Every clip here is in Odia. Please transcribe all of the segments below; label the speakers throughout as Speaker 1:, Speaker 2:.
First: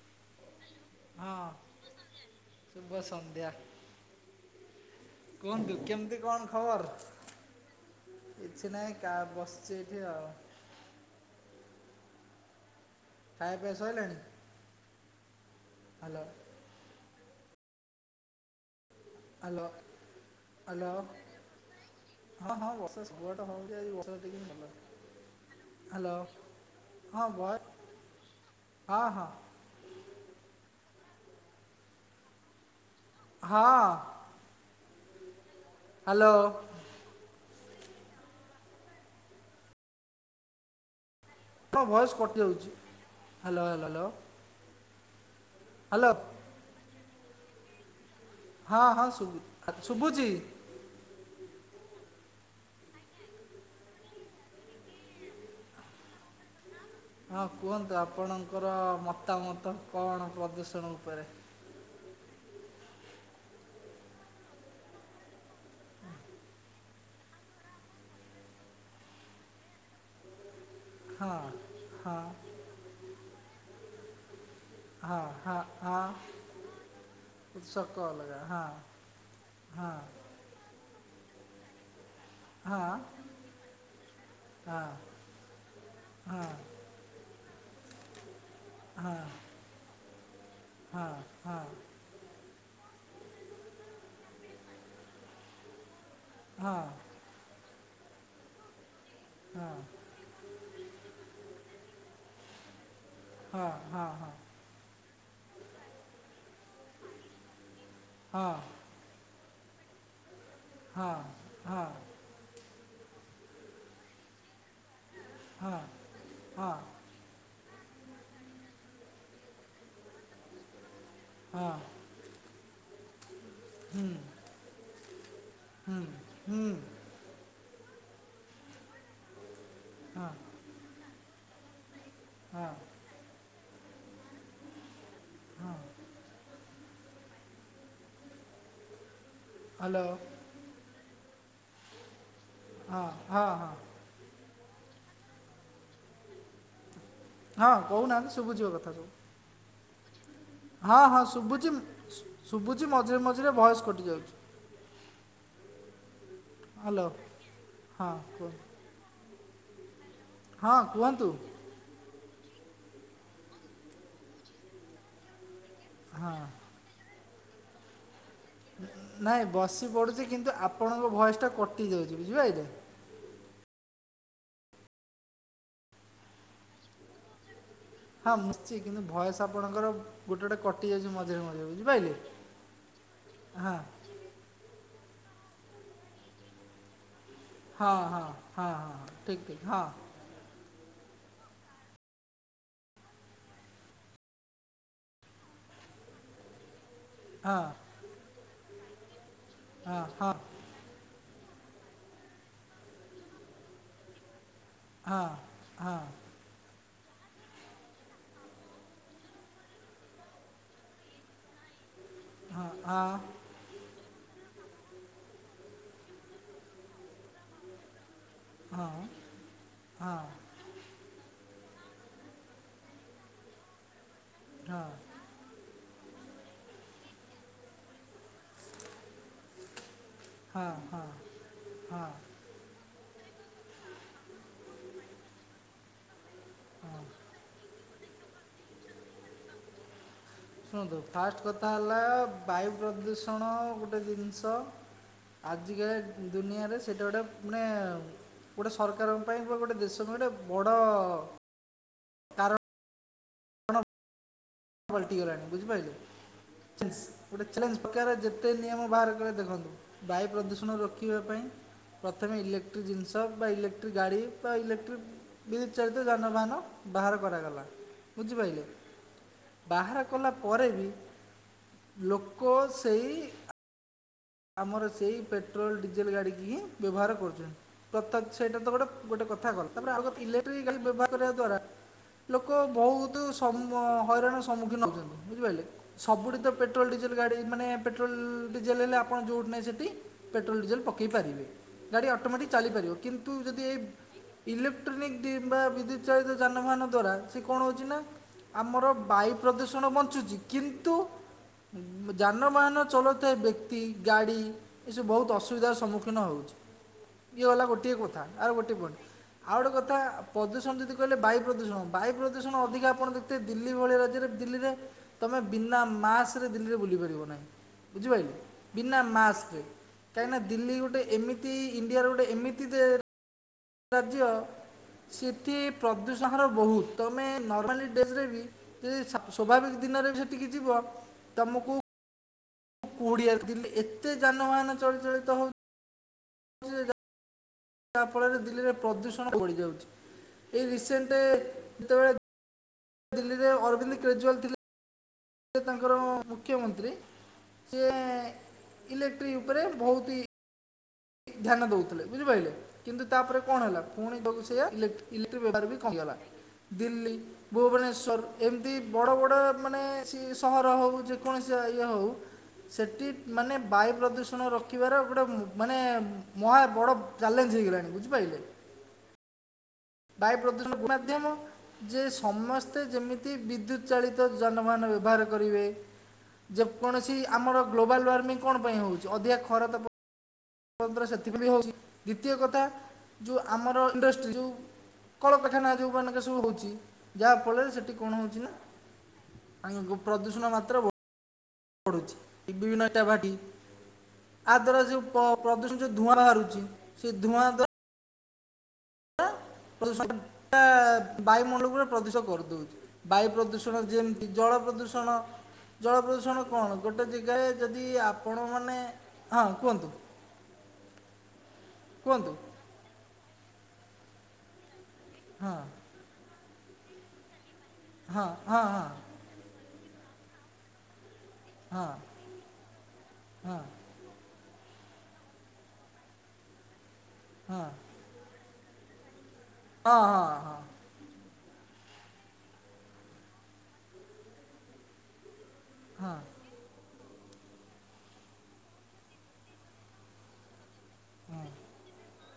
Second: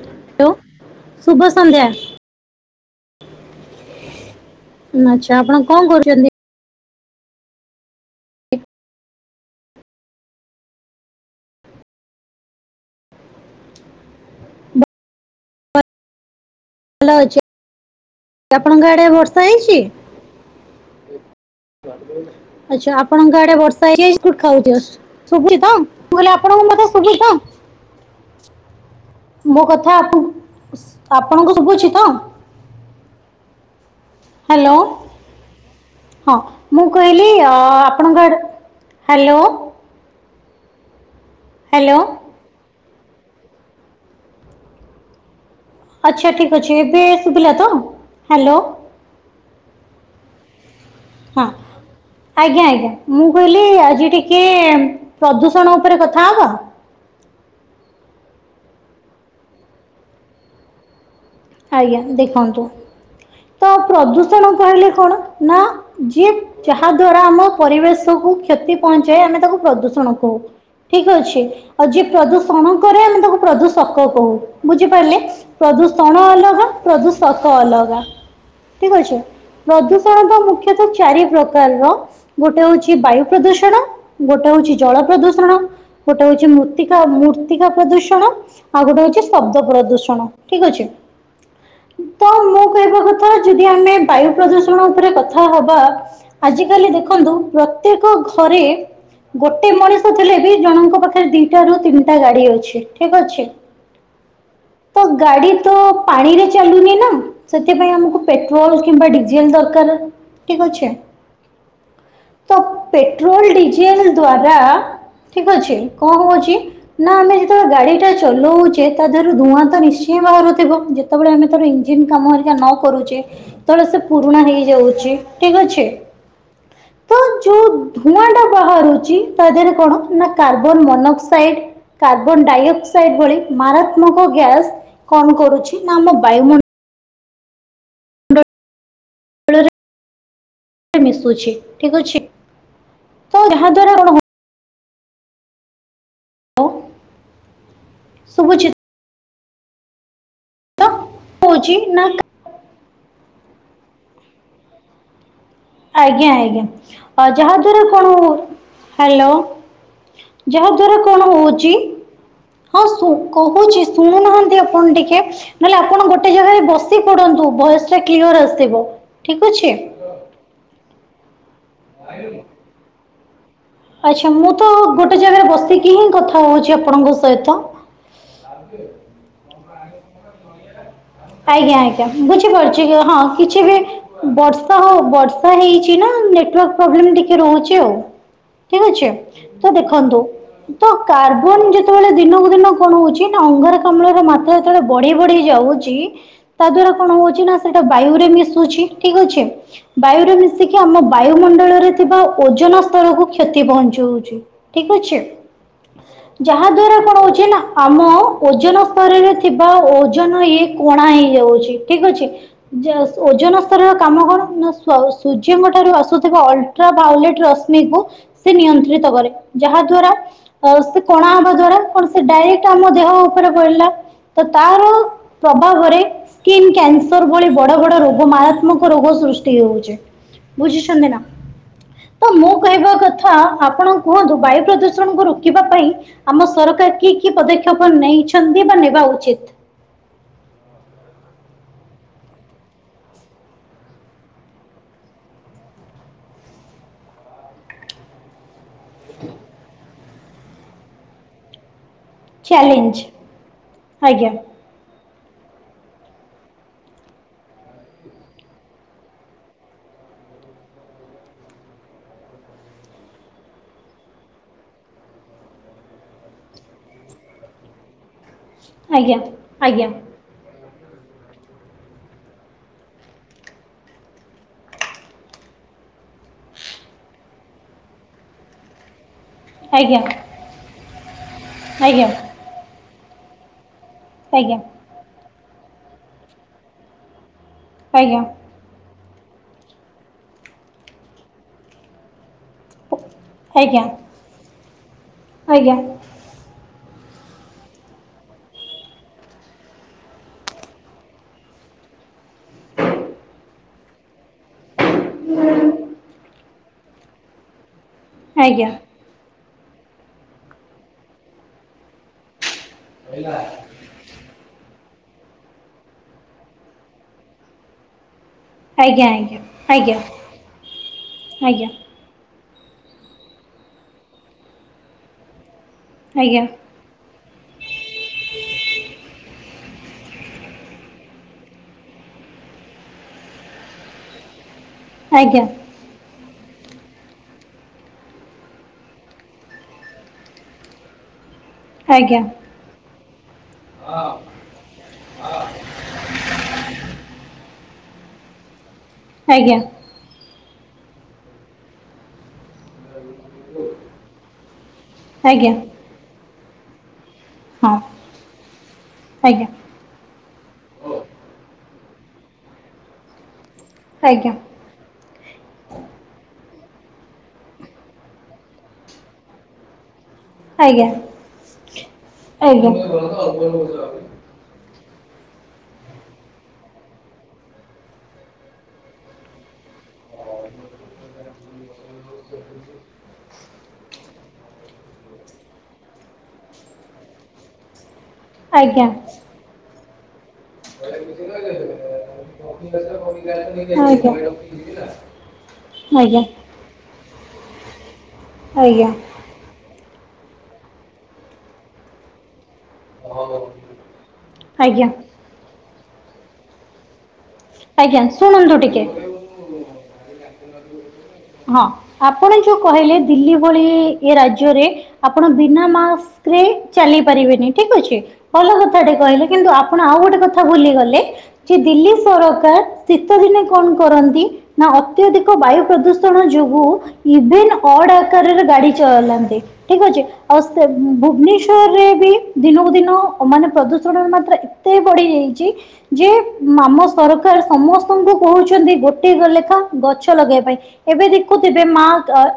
Speaker 1: [unintelligible]
Speaker 2: ହଁ
Speaker 1: ଶୁଭ ସନ୍ଧ୍ୟା।
Speaker 2: ଶୁଭ ସନ୍ଧ୍ୟା।
Speaker 1: ଆଚ୍ଛା ଆପଣ
Speaker 2: କୁହନ୍ତୁ
Speaker 1: କଣ
Speaker 2: କେମତି
Speaker 1: କରୁଛନ୍ତି?
Speaker 2: କଣ ଖବର? କିଛି ନାହିଁ କା ବସିଛି ଏଠି ଆଉ। ଖାଇବା ପିବା ସଇଲାଣି ହ୍ୟାଲୋ?
Speaker 1: [unintelligible] ଆପଣଙ୍କ ଆଡ଼େ ବର୍ଷା ହେଇଛି?
Speaker 2: ହାଲୋ।
Speaker 1: ଆଚ୍ଛା ଆପଣଙ୍କ ଆଡ଼େ
Speaker 2: ହେଉଛି ଆଜି
Speaker 1: ବର୍ଷା ହେଇ
Speaker 2: ଟିକେ ଭଲ
Speaker 1: [unintelligible] ଶୁଭୁଚି ତ?
Speaker 2: ହ୍ୟାଲୋ
Speaker 1: ମୁଁ କହିଲି ଆପଣଙ୍କୁ ମୋ କଥା ଶୁଭୁଚି
Speaker 2: ହଁ
Speaker 1: ତ?
Speaker 2: ଭଏ ହଁ ହଁ
Speaker 1: ମୋ କଥା ଆପ ଉସ୍ ଆପଣଙ୍କୁ ଶୁଭୁଛି ତ?
Speaker 2: ହଁ।
Speaker 1: ହାଲୋ?
Speaker 2: ହ୍ୟାଲୋ
Speaker 1: ହଁ। ମୁଁ କହିଲି ଅ ଆପଣଙ୍କ ଆଡେ ହାଲୋ?
Speaker 2: ତମ
Speaker 1: ହ୍ୟାଲୋ
Speaker 2: ଭଏସ କଟିଯାଉଛି ହାଲୋ ହାଲୋ ହାଲୋ
Speaker 1: ଆଚ୍ଛା ଠିକ୍ ଅଛି ଏବେ ଶୁଭିଲା ତ ହାଲୋ?
Speaker 2: ହଁ ହଁ ଶୁଭୁ ଶୁଭୁଚି।
Speaker 1: ହଁ। ଆଜ୍ଞା ଆଜ୍ଞା ମୁଁ କହିଲି ଆଜି ଟିକେ ପ୍ରଦୂଷଣ ଉପରେ କଥା ହବ?
Speaker 2: ହଁ କୁହନ୍ତୁ ଆପଣଙ୍କର ମତାମତ କଣ ପ୍ରଦୂଷଣ ଉପରେ।
Speaker 1: ଆଜ୍ଞା ଦେଖନ୍ତୁ। ତ ପ୍ରଦୂଷଣ ତାହାଲେ କଣ ନା ଯିଏ ଯାହା ଦ୍ଵାରା ଆମ ପରିବେଶକୁୁ କ୍ଷତି ପହଞ୍ଚାଏ ଆମେ ତାକୁ ପ୍ରଦୂଷଣ କହୁ। ଠିକ୍
Speaker 2: ହଁ
Speaker 1: ଅଛି ଆଉ ଯିଏ
Speaker 2: ହଁ
Speaker 1: ପ୍ରଦୂଷଣ କରେ ଆମେ ତାକୁ ପ୍ରଦୂଷକ କହୁ। ବୁଝିପାରିଲେ?
Speaker 2: ହଁ ହଁ ହଁ
Speaker 1: ପ୍ରଦୂଷଣ ଅଲ ପ୍ରଦୁଷକ
Speaker 2: ଉତ୍ସକ
Speaker 1: ଅଲଗା
Speaker 2: ହଁ
Speaker 1: ଠିକ୍ ଅଛି।
Speaker 2: ହଁ
Speaker 1: ପ୍ରଦୂଷଣ ମୁଖ୍ୟତଃ ଚାରି ପ୍ରକାର ର। ଗୋଟେ ହଉଛି
Speaker 2: ହଁ
Speaker 1: ବାୟୁ ପ୍ରଦୂଷଣ ଗୋଟେ ହଉଛି ଜଳ
Speaker 2: ହଁ
Speaker 1: ପ୍ରଦୂଷଣ ଗୋଟେ ହଉଛି ମୃ ମୂର୍ତ୍ତିକା ପ୍ରଦୂଷଣ ଆଉ ଗୋଟେ
Speaker 2: ହଁ
Speaker 1: ହଉଛି ଶବ୍ଦ ପ୍ରଦୂଷଣ ଠିକ୍ ଅଛି।
Speaker 2: ହଁ ହଁ।
Speaker 1: ତ ମୁଁ କହିବା କଥା ଯଦି ଆମେ ବାୟୁ ପ୍ରଦୂଷଣ ଉପରେ କଥା ହବା
Speaker 2: ହଁ
Speaker 1: ଆଜି
Speaker 2: ହଁ
Speaker 1: କାଲି ଦେଖନ୍ତୁ ପ୍ରତ୍ୟେକ ଘରେ ଗୋଟେ
Speaker 2: ହଁ
Speaker 1: ମଣିଷ ଥିଲେ ବି ଜଣଙ୍କ ପାଖରେ ଦିଟା ରୁ ତିନଟା ଗାଡ଼ି ଅଛି ଠିକ୍ ଅଛି।
Speaker 2: ହଁ ହଁ ହଁ।
Speaker 1: ତୋ ଗାଡ଼ି ତୋ ପାଣିରେ ଚାଲୁନି ନା ସେଥିପାଇଁ ଆମକୁ
Speaker 2: ହଁ
Speaker 1: ପେଟ୍ରୋଲ କିମ୍ବା ଡିଜେଲ ଦରକାର। ଠିକ୍ ଅଛି।
Speaker 2: ହଁ ହଁ ହଁ
Speaker 1: ତ ପେଟ୍ରୋଲ ଡିଜେଲ ଦ୍ଵାରା ଠିକ୍ ଅଛି। କଁ ହଉଛି
Speaker 2: ହଁ
Speaker 1: ନା ଆମେ ଯେତେବେଳେ ଗାଡ଼ି ଟା ଚଲଉଚେ ତା ଦେହରୁ ଧୂଆଁ ତ ନିଶ୍ଚୟ ବାହାରୁଥିବ ଯେ ଯେତବେଳେ ଆମେ ତାର ଇଞ୍ଜିିନ କାମ ହାରିକା ନ କରୁଚେ ସେତବଳେ ସେ ପୁରୁଣା ହେଇଯାଉଛି ଠିକ୍ ଅଛି।
Speaker 2: ହୁଁ
Speaker 1: ତ ଯୋଉ ଧୂଆଁ ଟା ବାହାରୁଚି ତା ଦେହରେ କଣ ନା
Speaker 2: ହଁ
Speaker 1: କାର୍ବନ ମନଅକ୍ସାଇଡ କାର୍ବନ
Speaker 2: ହଁ
Speaker 1: ଡାଇଅକ୍ସାଇଡ ଭଳି ମାରାତ୍ମକ ଗ୍ୟାସ କଣ କରୁଛି ନା ଆମ ବାୟୁମଣ୍ଡ
Speaker 2: ହାଲୋ।
Speaker 1: ମିଶୁଛି ଠିକ ଅଛି।
Speaker 2: ହଁ।
Speaker 1: ତ
Speaker 2: ହଁ ହଁ।
Speaker 1: ଯାହାଦ୍ୱାରା କ'ଣ ହବ
Speaker 2: ହଁ କହୁନାହାନ୍ତି ଶୁଭୁଛି ବ କଥା ସବୁ।
Speaker 1: ତ
Speaker 2: ହଁ-ହଁ
Speaker 1: ହଉଛି ନା
Speaker 2: ଶୁବୁଚି-ଶୁବୁଚି ମଝିରେ-ମଝିରେ ଭଏସ୍ କଟି ଯାଉଚି।
Speaker 1: ଆଜ୍ଞା-ଆଜ୍ଞା
Speaker 2: ହ୍ୟାଲୋ
Speaker 1: ଅ ଯାହା ଦ୍ଵାରା କଣ,
Speaker 2: ହଁ କୁହନ୍ତୁ
Speaker 1: ହାଲୋ। ଯାହା
Speaker 2: ହଁ
Speaker 1: ଦ୍ୱାରା
Speaker 2: କୁହନ୍ତୁ
Speaker 1: କଣ ହଉଚି ହଁ କହୁଚି ଶୁଣୁନାହାନ୍ତି ଆପଣ ଟିକେ, ନହେଲେ ଆପଣ ଗୋଟେ ଜାଗାରେ ବସି ପଡନ୍ତୁ ଭଏସ୍ ଟା କ୍ଲିଅର୍ ଆସିଥିବ।
Speaker 2: ନାଇଁ ବସି ପଡୁଚି କିନ୍ତୁ ଆପଣଙ୍କ ଭଏସ୍ ଟା କଟି ଯାଉଚି ବୁଝିପାଇଲେ।
Speaker 1: ଆଚ୍ଛା ମୁଁ ତ ଗୋଟେ ଜାଗାରେ ବସିକି ହିଁ କଥା ହଉଚି ଆପଣଙ୍କ ସହିତ।
Speaker 2: ହଁ [unintelligible] କିନ୍ତୁ ଭଏସ୍ ଆପଣଙ୍କର ଗୋଟେ-ଗୋଟେ କ
Speaker 1: ଆଜ୍ଞା-ଆଜ୍ଞା ବୁଝିପାରୁଚି ହଁ କିଛି
Speaker 2: ହଁ
Speaker 1: ବି ବର୍ଷା ହଉ ବର୍ଷା ହେଇଚି ନା ନେଟୱର୍କ ପ୍ରୋବ୍ଲେମ୍ ଟି କେ ରହୁଚି ଆଉ
Speaker 2: ହଁ ହଁ ହଁ
Speaker 1: ଠିକ୍
Speaker 2: ହଁ
Speaker 1: ଅଛି
Speaker 2: ଠିକ୍ ଠିକ୍
Speaker 1: ତ
Speaker 2: ହଁ
Speaker 1: ଦେଖନ୍ତୁ ତ କାର୍ବନ ଯେତବେଳେ ଦିନକୁ ଦିନ କଣ ହଉଚି ନା ଅଙ୍ଗାରକାମ୍ଳର ମାତ୍ରା ଯେତବେଳେ ବଢି-ବଢି ଯାଉଚି ତା ଦ୍ଵାରା କଣ ହଉଚି ନା
Speaker 2: ହଁ
Speaker 1: ସେଇଟା ବାୟୁ ରେ ମିଶୁଚି ଠିକ୍ ଅଛି,
Speaker 2: ହଁ
Speaker 1: ବାୟୁରେ ମି ଶିକି ଆମ ବାୟୁମଣ୍ଡଳରେ ଥିବା ଓଜନ ସ୍ଥରକୁ କ୍ଷତି ପହଞ୍ଚଉଚି। ଠିକ ଅଛି। ଯାହାଦ୍ଵାରା କଣ ହଉଚି ନା ଆମ ଓଜନ ସ୍ତରରେ ଥିବା ଓଜନ ଇଏ କଣା ହେଇଯାଉଚି ଠିକ୍ ଅଛି,
Speaker 2: ହଁ ହଁ
Speaker 1: ଓଜନ କାମ କଣ, ନା ସୂର୍ଯ୍ୟଙ୍କ ଠାରୁ ଆସୁଥିବା ଅଲଟ୍ରା ଭାଓଲେଟ୍ ରଶ୍ମିକୁ ସେ
Speaker 2: ହଁ ହଁ
Speaker 1: ନିୟନ୍ତ୍ରିତ କରେ, ଯାହା ଦ୍ଵାରା
Speaker 2: ହଁ
Speaker 1: ସେ କଣା ହବା ଦ୍ଵାରା କଣ ସେ ଡାଇରେକ୍ଟ ଆମ ଦେହ ଉପରେ ପଡିଲା, ତ ତାର ପ୍ରଭାବରେ ସ୍କିନ୍ କ୍ୟାନସର୍ ଭଳି ବଡ-ବଡ ରୋଗ ମାରାତ୍ମକ ରୋଗ ସୃଷ୍ଟି ହଉଚି।
Speaker 2: ହଁ ହଁ
Speaker 1: ବୁଝୁଚନ୍ତି ନା,
Speaker 2: ହଁ
Speaker 1: ତ ମୁଁ କହିବା କ ଥା ଆପଣ କୁହନ୍ତୁ ବାୟୁ ପ୍ରଦୂଷଣକୁ ରୋକିବା ପାଇଁ ଆମ ସରକାର କି-କି ପଦକ୍ଷେ ପ ନେଇଛନ୍ତି ବା ନେବା ଉଚିତ୍?
Speaker 2: ଶୁଣନ୍ତୁ ଫାଷ୍ଟ କଥା ହେଲା ବାୟୁ ପ୍ରଦୂଷଣ ଗୋଟେ ଦିନିଷ ଆଜିକା ଦୁନିଆରେ ସେଇଟା ଗୋଟେ ମାନେ ଗୋଟେ ସରକାରଙ୍କ ପାଇଁ ବା ଗୋଟେ ଦେଶ ପାଇଁ ଗୋଟେ ବଡ଼ କାରଣ
Speaker 1: ଚ୍ୟାଲେଞ୍ଜ, ଆଜ୍ଞା।
Speaker 2: ପଲଟିଗଲାଣି, ବୁଝିପାଇଲେ। ଗୋଟେ ଚ୍ୟାଲେଞ୍ଜ [unintelligible] ଯେତେ ନିୟମ ବାହାର କଲେ ଦେଖନ୍ତୁ। ବାୟୁ ପ୍ରଦୂଷଣ ରୋକିବା ପାଇଁ ପ୍ରଥମେ ଇଲେକ୍ଟ୍ରି ଜିନିଷ ବା ଇଲେକ୍ଟ୍ରି ଗାଡି ବା ଇଲେକ୍ଟ୍ରି ବିଦ୍ୟୁତ୍ ଚାଳିତ ଯାନବାହାନ ବାହାର କରାଗଲା, ବୁଝିପାଇଲେ।
Speaker 1: ଆଜ୍ଞା। ଆଜ୍ଞା
Speaker 2: ବାହାର କଲା ପରେ ବି ଲୋକ ସେଇ ଆମର ସେଇ ପେଟ୍ରୋଲ୍ ଡିଜେଲ୍ ଗାଡ଼ିକି ହିଁ ବ୍ୟବହାର କରୁଚନ୍ତି [unintelligible] ସେଇଟା ତ ଗୋଟେ ଗୋଟେ କଥା କଲ ତାପରେ
Speaker 1: ଆଜ୍ଞା
Speaker 2: ଆଗ ଇଲେକ୍ଟ୍ରି ଗାଡି ବ୍ୟବହାର କରିବା ଦ୍ଵାରା
Speaker 1: ଆଜ୍ଞା
Speaker 2: ଲୋକ ବହୁତୁ ସମ ହଇରାଣର
Speaker 1: ଆଜ୍ଞା
Speaker 2: ସମ୍ମୁଖୀନ ହଉଚନ୍ତି। ବୁଝିପାଇଲେ, ସୁବୁଠି ତ ପେଟ୍ରୋଲ୍ ଡିଜେଲ୍ ଗାଡି ମାନେ ପେଟ୍ରୋଲ୍
Speaker 1: ଆଜ୍ଞା
Speaker 2: ଡିଜେଲ୍ ହେଲେ ଆ ଆପଣ ଯୋଉଠି ନାଇଁ ସେଠି ପେଟ୍ରୋଲ୍ ଡିଜେଲ୍ ପକେଇ ପାରିବେ, ଗାଡ଼ି ଅଟୋମେଟିକ୍ ଚାଲିପାରିବ, କିନ୍ତୁ ଯଦି
Speaker 1: ଆଜ୍ଞା ଆଜ୍ଞା
Speaker 2: ଇଲେକ୍ଟ୍ରୋନିକ୍ [unintelligible] ବିଦ୍ୟୁତ୍ ଚାଳିତ ଯାନବାହାନ ଦ୍ଵାରା ସେ କଣ ହଉଚି ନା ଆମର ବାୟୁ ପ୍ରଦୂଷଣ ବଞ୍ଚୁଚି, କିନ୍ତୁ ଯାନବାହନ ଚଲୋଉଥିବା ବ୍ୟ ତି ଗାଡ଼ି ଏସବୁ ବହୁତ ଅସୁବିଧାର ସମ୍ମୁଖୀନ ହଉଚି ଇଏ ଗଲା ଗୋଟିଏ କଥା ଗୋଟେ ପଏଣ୍ଟ ଆଉ ଗୋଟେ କଥା ପ୍ରଦୂଷଣ ଯଦି କହିଲେ ବାୟୁ ପ୍ରଦୂଷଣ ବାୟୁ ପ୍ରଦୂଷଣ ଅଧିକା [unintelligible] ଦିଲି୍ ଲ୍ଲୀ ଭଳିଆ ରାଜ୍ୟରେ ଦିଲ୍ଲୀରେ ତମେ ବିନା ମାସରେ ଦିଲ୍ଲୀରେ ବୁଲି ପାରିବ ନାହିଁ ବୁଝିପାଇଲେ ବିନା
Speaker 1: ଆଜ୍ଞା ଆଜ୍ଞା ଆଜ୍ଞା
Speaker 2: ମାସ୍କରେ
Speaker 1: ଆଜ୍ଞା ଆଜ୍ଞା ଆଜ୍ଞା
Speaker 2: କାହିଁକି ନା ଦିଲ୍ଲୀ ଗୋଟେ ଏମିତି ଇଣ୍ଡିଆର ଗୋଟେ ଏମିତି ଦେ ରାଜ୍ୟ ସେଥି ପ୍ରଦୂଷଣ ର ବହୁତ ତୁମେ ନର୍ମାଲି ଡେଜ୍ ବି ଯଦି ସ୍ୱାଭାବିକ ଦିନରେ ବି ସେଠିକି ଯିବ ତମୁକୁ କୋଡିଆ ରେ ଦିଲ୍ଲି ଏତେ ଯାନବାହାନ ଚଳଚଳିତ
Speaker 1: ଆଜ୍ଞା ଆଜ୍ଞା
Speaker 2: ହଉ ଯାହା ଫଳରେ ଦିଲ୍ଲୀରେ ପ୍ରଦୂଷଣ ବଢ଼ିଯାଉଚି ଏଇ ରିସେଣ୍ଟେ
Speaker 1: ଆଜ୍ଞା।
Speaker 2: ଦିଲ୍ଲୀରେ ଅରବିନ୍ଦ କେଜ୍ୱାଲ ଥିଲେ ସେ ତାଙ୍କର ମୁଖ୍ୟମନ୍ତ୍ରୀ ସେ ଇଲେକ୍ଟ୍ରି
Speaker 1: ଆଜ୍ଞା ଆଜ୍ଞା
Speaker 2: ଉପରେ ବହୁତି ଧ୍ୟାନ ଦଉଥିଲେ ବୁଝିପାଇଲେ କିନ୍ତୁ ତାପରେ କଣ ହେଲା ପୁଣି ଯୋଉକୁ ସେଆ ଇଲେକ୍ଟ୍ରି ବ୍ୟବହାର କମି ଗଲା ଦିଲ୍ଲୀ
Speaker 1: ହଁ
Speaker 2: ଭୁବନେଶ୍ୱର ଏମିତି ବଡ଼ ବଡ଼
Speaker 1: ଆଜ୍ଞା
Speaker 2: ମାନେ ଛି ସହର ହଉ ଯେକୌଣସି ଇଏ ହଉ ସେଠି ମାନେ ବାୟୁ
Speaker 1: ଆଜ୍ଞା
Speaker 2: ପ୍ରଦୂଷଣ ରୋ କିବାର ଗୋଟେ ମାନେ ମହା ବଡ ଚ୍ୟାଲେଞ୍ଜ୍ ହେଇଗଲାଣି ବୁଝିପାଇଲେ ବାୟୁ ପ୍ରଦୂଷଣ
Speaker 1: ଆଜ୍ଞା
Speaker 2: ମାଧ୍ୟମ ଯେ
Speaker 1: ଆଜ୍ଞା
Speaker 2: ସମସ୍ତେ ଯେମିତି ବିଦ୍ୟୁତ୍ ଚାଳି ତ ଯାନବାହାନ ବ୍ୟବହାର କରିବେ ଯେ କୌଣସି ଆମର ଗ୍ଲୋବାଲ୍ ୱାର୍ମିଂ କଣ ପାଇଁ ହଉଚି ଅଧିକା ଖରା ତାପ ମାତ୍ରା ସେଥିଁ ପାଇଁ ହଉଚି ଦ୍ବିତୀୟ କଥା ଯୋଉ ଆମର ଇଣ୍ଡଷ୍ଟି ଯୋଉ କଳପେଖାନା ଯୋଉ ମାନଙ୍କରେ ସବୁ ହଉଚି ଯାହାଫଳରେ ସେଠି କଣ ହଉଚି
Speaker 1: ଆଜ୍ଞା।
Speaker 2: ଆ [inaudible] ପ୍ରଦୂଷଣ ମାତ୍ରା
Speaker 1: ଆଜ୍ଞା
Speaker 2: ବଢୁଚି
Speaker 1: ଆଜ୍ଞା
Speaker 2: ବିଭିନ୍ନ ଇଟା ଭାଟି ଆ ଦ୍ୱାରା ଯୋଉ ପ ପ୍ରଦୂଷଣ ଯୋଉ ଧୂଆଁ ବାହାରୁଚି ସେ ଧୂଆଁ ଦ୍ଵା
Speaker 1: ଆଜ୍ଞା।
Speaker 2: ରା ପ୍ରଦୂଷଣ ଟା ବାୟୁମଣ୍ଡଳ କୁ ପୁରା ପ୍ରଦୂଷ କରିଦଉଚି। ବାୟୁ ପ୍ରଦୂଷଣ ଯେମତି ଜଳ
Speaker 1: ଆଜ୍ଞା
Speaker 2: ପ୍ରଦୂଷଣ ଜଳ ପ୍ରଦୂଷଣ କଣ ଗୋଟେ ଯେଗାରେ ଯଦି
Speaker 1: ଆଜ୍ଞା ଶୁଣନ୍ତୁ
Speaker 2: ଆପଣମାନେ
Speaker 1: ଟିକେ
Speaker 2: ହଁ କୁହନ୍ତୁ
Speaker 1: ହଁ
Speaker 2: କୁହନ୍ତୁ
Speaker 1: ଆପଣ ଯୋଉ କହିଲେ ଦିଲ୍ଲୀ ଭଳି ଏ ରାଜ୍ୟରେ ଆପଣ
Speaker 2: ହଁ
Speaker 1: ବିନା ମାସ୍କ ରେ ଚାଲି ପାରିବେନି ଠିକ୍ ଅଛି
Speaker 2: ହଁ
Speaker 1: ଭଲ
Speaker 2: ହଁ ହଁ
Speaker 1: କଥାଟେ କହିଲେ କିନ୍ତୁ ଆ ପଣ ଆଉ ଗୋଟେ କଥା ଭୁଲି ଗଲେ ଯେ ଦିଲ୍ଲୀ ସରକାର ଶୀତ ଦିନେ
Speaker 2: ହଁ ହଁ
Speaker 1: କଣ କରନ୍ତି ନା ଅତ୍ୟଧିକ ବାୟୁ ପ୍ରଦୂଷଣ ଯୋଗୁ ଇଭିନ୍
Speaker 2: ହଁ
Speaker 1: ଅଡ୍ ଆକାରରେ ଗାଡି ଚଲାନ୍ତି ଠିକ୍
Speaker 2: ହଁ
Speaker 1: ଅଛି ଆଉ
Speaker 2: ହଁ
Speaker 1: ସେ ଭୁବନେଶ୍ଵରରେ ବି ଦିନକୁ ଦିନ ଅ ମାନେ ପ୍ରଦୂଷଣର ମାତ୍ରା ଏ ତେ ବଢ଼ିଯାଇଚି ଯେ ମାମ ସରକାର ସମସ୍ତଙ୍କୁ କହୁଛନ୍ତି ଗୋଟେ ଲେଖା ଗଛ ଲଗେଇଆ ପାଇଁ ଏବେ ଦେଖୁଥିବେ ମା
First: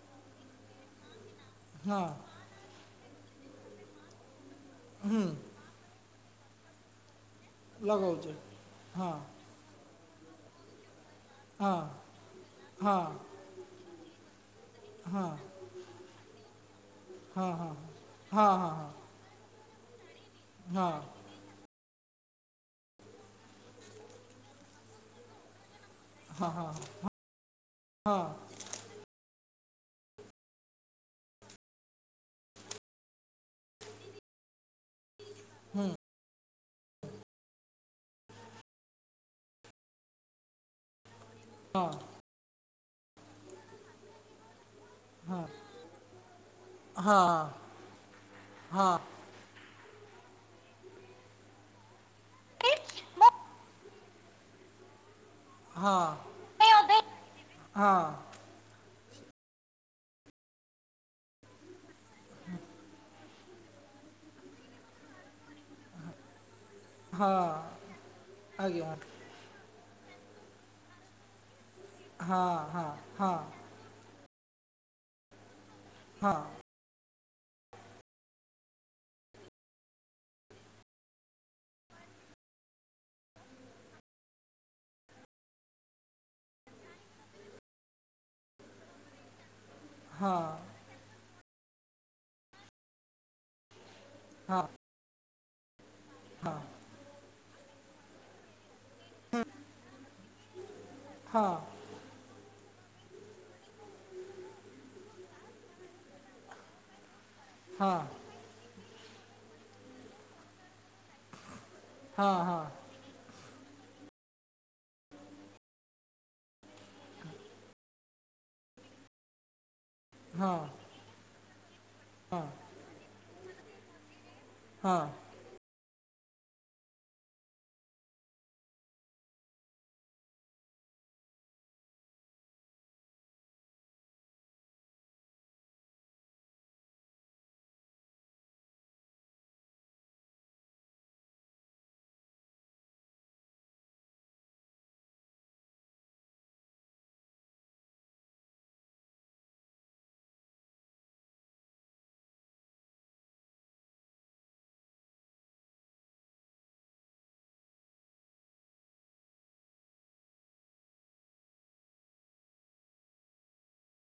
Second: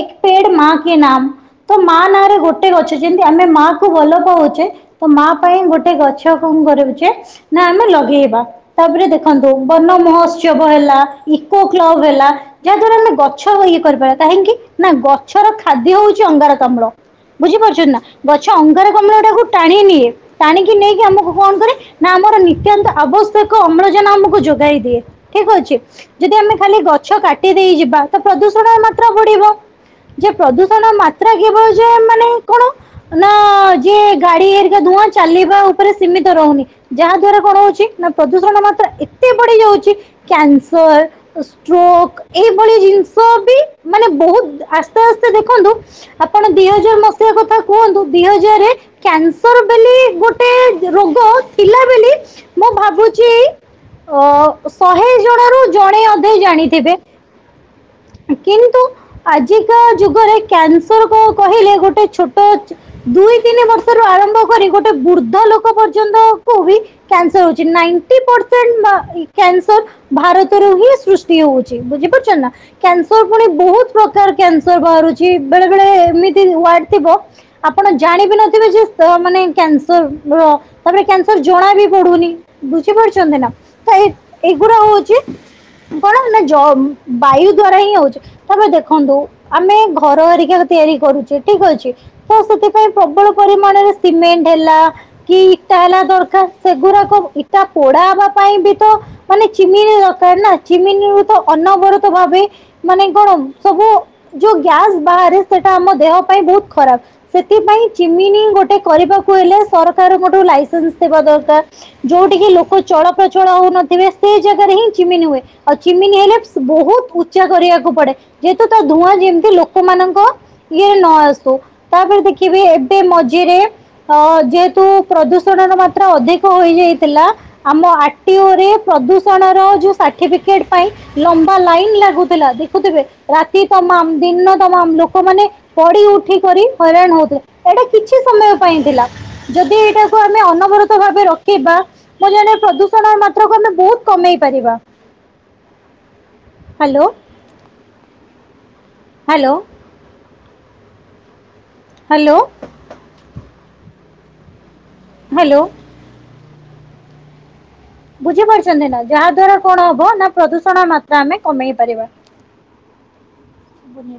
Speaker 1: ଏକ ପେଡ୍ ମା କି ନାମ୍ ତ
Speaker 2: ହଁ
Speaker 1: ମା
Speaker 2: ହଁ
Speaker 1: ନାଁରେ ଗୋ ଟେ ଗଛ ଯେମିତି ଆମେ ମା କୁ ଭଲ ପାଉଚେ ତ ମା ପାଇଁ ଗୋଟେ ଗଛ କଁ କରିବୁ ଯେ ନା ଆମେ
Speaker 2: ଲଗଉଛୁ
Speaker 1: ଲଗେଇବା ତାପରେ
Speaker 2: ହଁ
Speaker 1: ଦେଖ ନ୍ତୁ ବନ ମହୋତ୍ସବ ହେଲା ଇକୋ
Speaker 2: ହଁ
Speaker 1: କ୍ଲବ୍ ହେଲା ଯାହା ଦ୍ଵାରା
Speaker 2: ହଁ
Speaker 1: ଆମେ ଗ ଛ ଇଏ କରିପାରିଆ କାହିଁକି ନା ଗଛର ଖାଦ୍ୟ ହଉଚି ଅଙ୍ଗାରକାମ୍ଳ
Speaker 2: ହଁ ହଁ
Speaker 1: ବୁଝିପାରୁଚନ୍ତି ନା ଗଛ
Speaker 2: ହଁ
Speaker 1: ଅଙ୍ଗାରକାମ୍ଳ ଟାକୁ ଟାଣି ନିଏ ଟାଣିକି
Speaker 2: ହଁ
Speaker 1: ନେଇକି ଆମକୁ କଣ କରେ ନା ଆମର ନିତ୍ୟାନ୍ତ ଆବଶ୍ୟକ ଅମ୍ଳ ଜାନ ଆମକୁ ଯୋଗାଇ ଦିଏ ଠିକ ଅଛି ଯଦି ଆମେ ଖାଲି ଗଛ କାଟି ଦେଇ ଯିବା
Speaker 2: ହଁ ହଁ ହଁ
Speaker 1: ଦୁଷଣ ମାତ୍ର ବଢ଼ିବ ଯେ ପ୍ରଦୂଷଣ ମାତ୍ରା କେବଳ ଯେ ମାନେ କଣ ନା ହଁ ଯିଏ ଗାଡି ହେରିକା ଧୁଆଁ ଚାଲିବା ଉପରେ ସୀମିତ ରହୁନି ଯାହାଦ୍ଵାରା କଣ ହୋଉଚି ନା ପ୍ରଦୂଷଣ ମାତ୍ରା ଏତେ ବଢି ଯାଉଚି କ୍ୟାନସର ଏ ଷ୍ଟ୍ରୋକ୍ ଏଇଭଳି ଜିନଷ ବି ମାନେ ବୋହୁତ ଆସ୍ତେ ଆସ୍ତେ ଦେଖନ୍ତୁ ଆପଣ ଦି ହଜାର ମସିହା
Speaker 2: ହଁ
Speaker 1: କଥା କୁହନ୍ତୁ ଦି ହଜାରରେ
Speaker 2: ହଁ
Speaker 1: କ୍ୟା କ୍ୟାନସର ବୋଲି ଗୋଟେ ରୋଗ ଥିଲା ବେଲି ମୁଁ ଭାବୁଚି ଅ ଶହେ ଜଣରୁ ଜଣେ
Speaker 2: ହଁ
Speaker 1: ଅଧେ ଜାଣିଥିବେ।
Speaker 2: ହଁ।
Speaker 1: କିନ୍ତୁ ଆଜିକା ଯୁଗରେ କ୍ୟାନସ୍ ସର୍ କଣ କହିଲେ ଗୋଟେ ଛୋଟ ଦୁଇ ତିନି ବର୍ଷରୁ ଆରମ୍ଭ କରି ଗୋଟେ ବୃଦ୍ଧ ଲୋ ଲୋକ ପର୍ଯ୍ୟନ୍ତକୁ ବି କ୍ୟାନସର୍
Speaker 2: ଆଜ୍ଞା
Speaker 1: ହୋଉଚି। କ୍ୟାନସର ଭାରତରୁ ହିଁ ସୃଷ୍ଟି ହୋଉଚି ବୁଝିପାରୁଚନ୍ତି ନା
Speaker 2: ହଁ ହଁ
Speaker 1: କ୍ୟାନସର
Speaker 2: ହଁ
Speaker 1: ପୁଣି ବୋହୁତ ପ୍ରକାର କ୍ୟାନସର ବାହାରୁଚି ବେଳେ ବେଳେ
Speaker 2: ହଁ
Speaker 1: ଏମିତି ୱାଡ ଥିବ ଆପଣ ଜାଣିବି ନଥିବେ ଯେ କ ମାନେ କ୍ୟାନସରର ତାପରେ କ୍ୟାନସର ଜଣା ବି ପଡୁନି ବୁଝିପାରୁଚନ୍ତି ନା ତ ଏ ଏଇଗୁଡା ହୋଉଚି କଣ ନା ଜ ବାୟୁ ଦ୍ଵାରା ହିଁ ହୋଉଚି ତମେ ଦେଖନ୍ତୁ ଆମେ ଘର ହରିକି ଯ ତିଆରି କରୁଚେ ଠିକ ଅଛି ତ ସେଥିପାଇଁ ପ୍ରବଳ ପରିମାଣରେ
Speaker 2: ହଁ
Speaker 1: ସିମେଣ୍ଟ
Speaker 2: ହଁ
Speaker 1: ହେଲା କି ଇଟା ହେଲା ଦରକାର ସେଗୁଡାକ ଇଟା ପୋଡା ହବା ପାଇଁ ବି ତ ମାନେ ଚିମିନି ଦରକାର ନା ଚିମିନିରୁ ତ
Speaker 2: ହଁ
Speaker 1: ଅନାବରତ ଭାବେ ମାନେ କଣ ସବୁ ଯୋଉ ଗ୍ୟାସ ବାହାରେ ସେଟା ଆମ ଦେହ ପାଇଁ ବୋହୁତ ଖରାପ। ସେଥିପାଇଁ ଚିମିନି ଗୋଟେ କରିବାକୁ ହେଲେ ସରକାରଙ୍କଠୁ ଲାଇସେନ୍ସ ଥିବା ଦରକାର। ଯୋଉଠିକି
Speaker 2: ହଁ
Speaker 1: ଲୋକ ଚଳ ପ୍ରଚଳ ହୋଉନଥିବେ ସେ ଜାଗାରେ ହିଁ ଚିମିନି ହୁଏ ଆଉ ଚିମିନି ହେଲେ ସ୍ ବୋହୁତ ଉ ଉଚ୍ଚା କରିବାକୁ ପଡେ ଯେହେତୁ ତା ଧୂଆଁ ଯେମିତି ଲୋକମାନଙ୍କ
Speaker 2: ହଁ
Speaker 1: ଙ୍କ ଇଏରେ ନ ଆସୁ ତାପରେ
Speaker 2: ହଁ
Speaker 1: ଦେଖିବି ଏବେ ମଝିରେ ଅ ଯେ ତୁ
Speaker 2: ହଁ
Speaker 1: ପ୍ରଦୂଷଣର ମାତ୍ରା ଅଧିକ ହୋଇଯାଇଥିଲା ଆମ ଆର୍ ଟିଓ ରେ ପ୍ରଦୂଷଣର ଯୋଉ ସାର୍ଟିଫିକେଟ ପାଇଁ ଲମ୍ବା ଲାଇନ ଲାଗୁ ଥିଲା ଦେଖୁଥିବେ ରାତି ତମାମ ଦିନ ତମାମ ଲୋକମାନେ ପଡି ଉଠିକରି ହଇରାଣ ହୋଉଥିଲେ ଏଇଟା କିଛି ସମୟ ପାଇଁ ଥିଲା। ଯଦି ଏଇଟାକୁ ଆମେ ଅନବରତ ଭାବେ ରଖିବା ମୁଁ ଜାଣେ ପ୍ରଦୂଷଣର ମାତ୍ରାକୁ ଆମେ ବୋହୁତ କମେଇ ପାରିବା। ହାଲୋ। ହାଲୋ। ହାଲୋ। ହାଲୋ। ବୁଝିପାରୁଚନ୍ତି ନା ଯାହା ଦ୍ଵାରା କଣ ହବ ନା ପ୍ରଦୂଷଣ ମାତ୍ରା ଆମେ କମେଇ ପାରିବା।